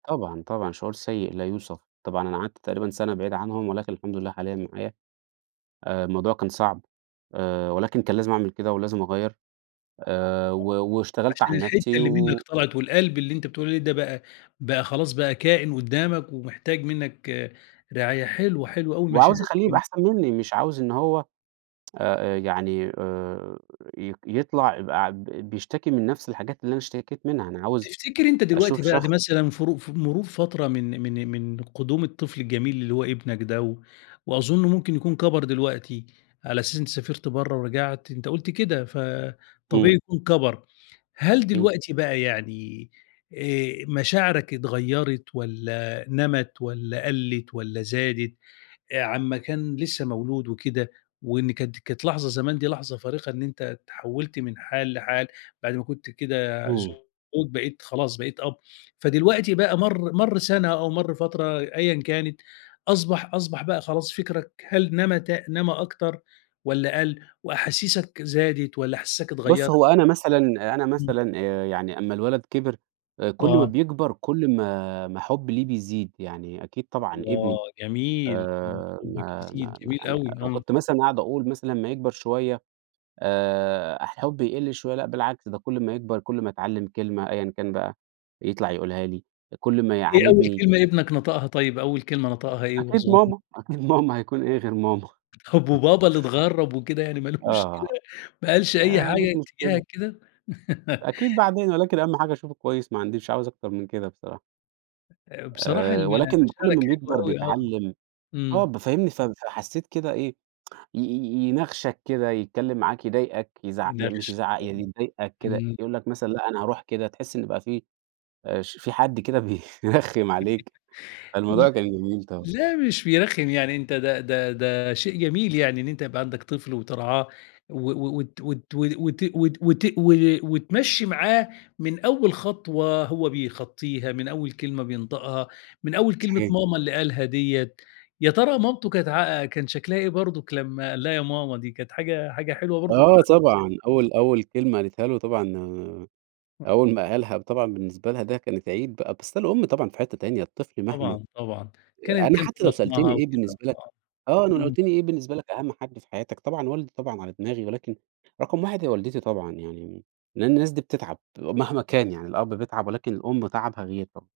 طبعًا، طبعًا، شعور سيء لا يوصف. طبعًا أنا قعدت تقريبًا سَنة بعيد عنهم، ولكن الحمد لله حاليًا معايا. آآ الموضوع كان صعب، آآ ولكن كان لازم أعمل كده ولازم أغيّر، آآ و واشتغلت عشان على الحتّة نفسي اللي منّك و طلعت والقلب اللي أنت بتقول عليه ده بقى، بقى خلاص بقى كائِن قُدّامك ومحتاج منّك رعاية. حلوة، حلوة أوي المشاعر وعاوز أخلّيه يبقى دي. أحسن منّي، مش عاوز إن هو آآ يعني آآ ي يطلع يبقى ب بيشتكي من نفس الحاجات اللي أنا اشتكيت منها، أنا عاوز تفتكر أنت دلوقتي أشوف بعد شخص مثلًا فرو ف مرور فترة من من من قُدوم الطفل الجميل اللي هو ابنك ده و وأظُن ممكن يكون كَبَر دلوقتي على أساس أنت سافرت برّه ورجعت، أنت قُلت كده، فطبيعي إمم. يكون كَبَر. هل إمم. دلوقتي بقى يعني آآ مشاعرك اتغيّرت والّا نَمَت والّا قَلِّت والّا زادت آآ على أمّا كان لسّه مولود وكده، وإن كانت كانت لحظة زمان دي لحظة فارقة إن أنت اتحوّلت من حال لحال بعد ما كنت كده إمم. زوج، بقيت خلاص، بقيت أب، فدلوقتي بقى مَر مَر سَنة أو مَر فترة أيًا كانت أصبح أصبح بقى خلاص فكّرك هل نمى ت نمى أكتر والّا قَل وأحاسيسك زادت والّا أحاسيسك بُص، اتغيّرت؟ هو أنا مثلًا أنا إمم. مثلًا آآ يعني أمّا الولد كِبِر آآ كل ما آه. بيكبر، كل ما ما حُبّي له بيزيد. يعني أكيد طبعًا الله! ابني. جميل. إمم. آآ حُبّك ما يزيد، ما ما جميل يعني أوي، آه. وكنت مثلًا أقعد أقول مثلًا أمّا يكبر شوية آآ الحُب يقل شوية لأ بالعكس، ده كل ما يكبر، كل ما يتعلّم كلمة أيًا كان بقى يطلع يقولها لي، كل ما إيه أول يعاندني. كلمة ابنك نطقها طيب؟ أول كلمة نطقها إيه وهو أكيد صغن ماما، أكيد ماما. هيكون إيه غير ماما؟ طب وبابا اللي اتغرّب وكده يعني ما لوش كده، آه. ما قالش آآ أي ما حاجة عنديش مشكلة. اتجاهك كده؟ أكيد بعدين، ولكن أهَم حاجة أشوفه كويس ما عنديش مش عاوز أكتر من كده بصراحة. آآ بصراحة آآ ال ولكن كل مشاعرك ما حلوة بيكبر أوي آه. بيتعلّم آه. إمم. ب فاهمني؟ ف فحسّيت كده إيه، ي ي يناغشك كده، يتكلّم معاك، يضايقك، يزع يعني مش بيناغشك يزعق، يعني آه. يضايقك كده، إمم. يقول لك مثلًا لأ أنا هاروح كده تحِس إنه يبقى في آآ ش في حد كده بيرخّم عليك. ل فالموضوع كان جميل طبعًا. لا مش بيرخّم، يعني أنت ده ده ده شيء جميل يعني إن أنت يبقى عندك طفل وترعاه و و وت وت وت وت وت و وتمشِّي معاه من أول خطوة هو بيخطّيها، من أول كلمة بينطقها، من أول كلمة صحيح. ماما اللي قالها ديّة، يا ترى مامته كانت عا كان شكلها إيه برضك لمّا قال لها يا ماما دي؟ كانت حاجة حاجة حلوة برضه آه طبعًا. أول أول كلمة قالتها له طبعًا أول ما قالها طبعًا بالنسبة لها ده كانت عيد بقى، بس الأم طبعًا في حتّة تانية، الطفل مهما طبعًا، طبعًا. كانت أنا كان في حتّى لو سألتني بطنها إيه وكده بالنسبة لك آه. آه. أنا لو إمم. قُلت لي إيه بالنسبة لك أهَم حد في حياتك، طبعًا والدي طبعًا على دماغي ولكن رقم 1 هي والدتي طبعًا يعني، لإن الناس دي بتتعب، مهما كان يعني الأب بيتعب ولكن الأم تعبها غير طبعًا.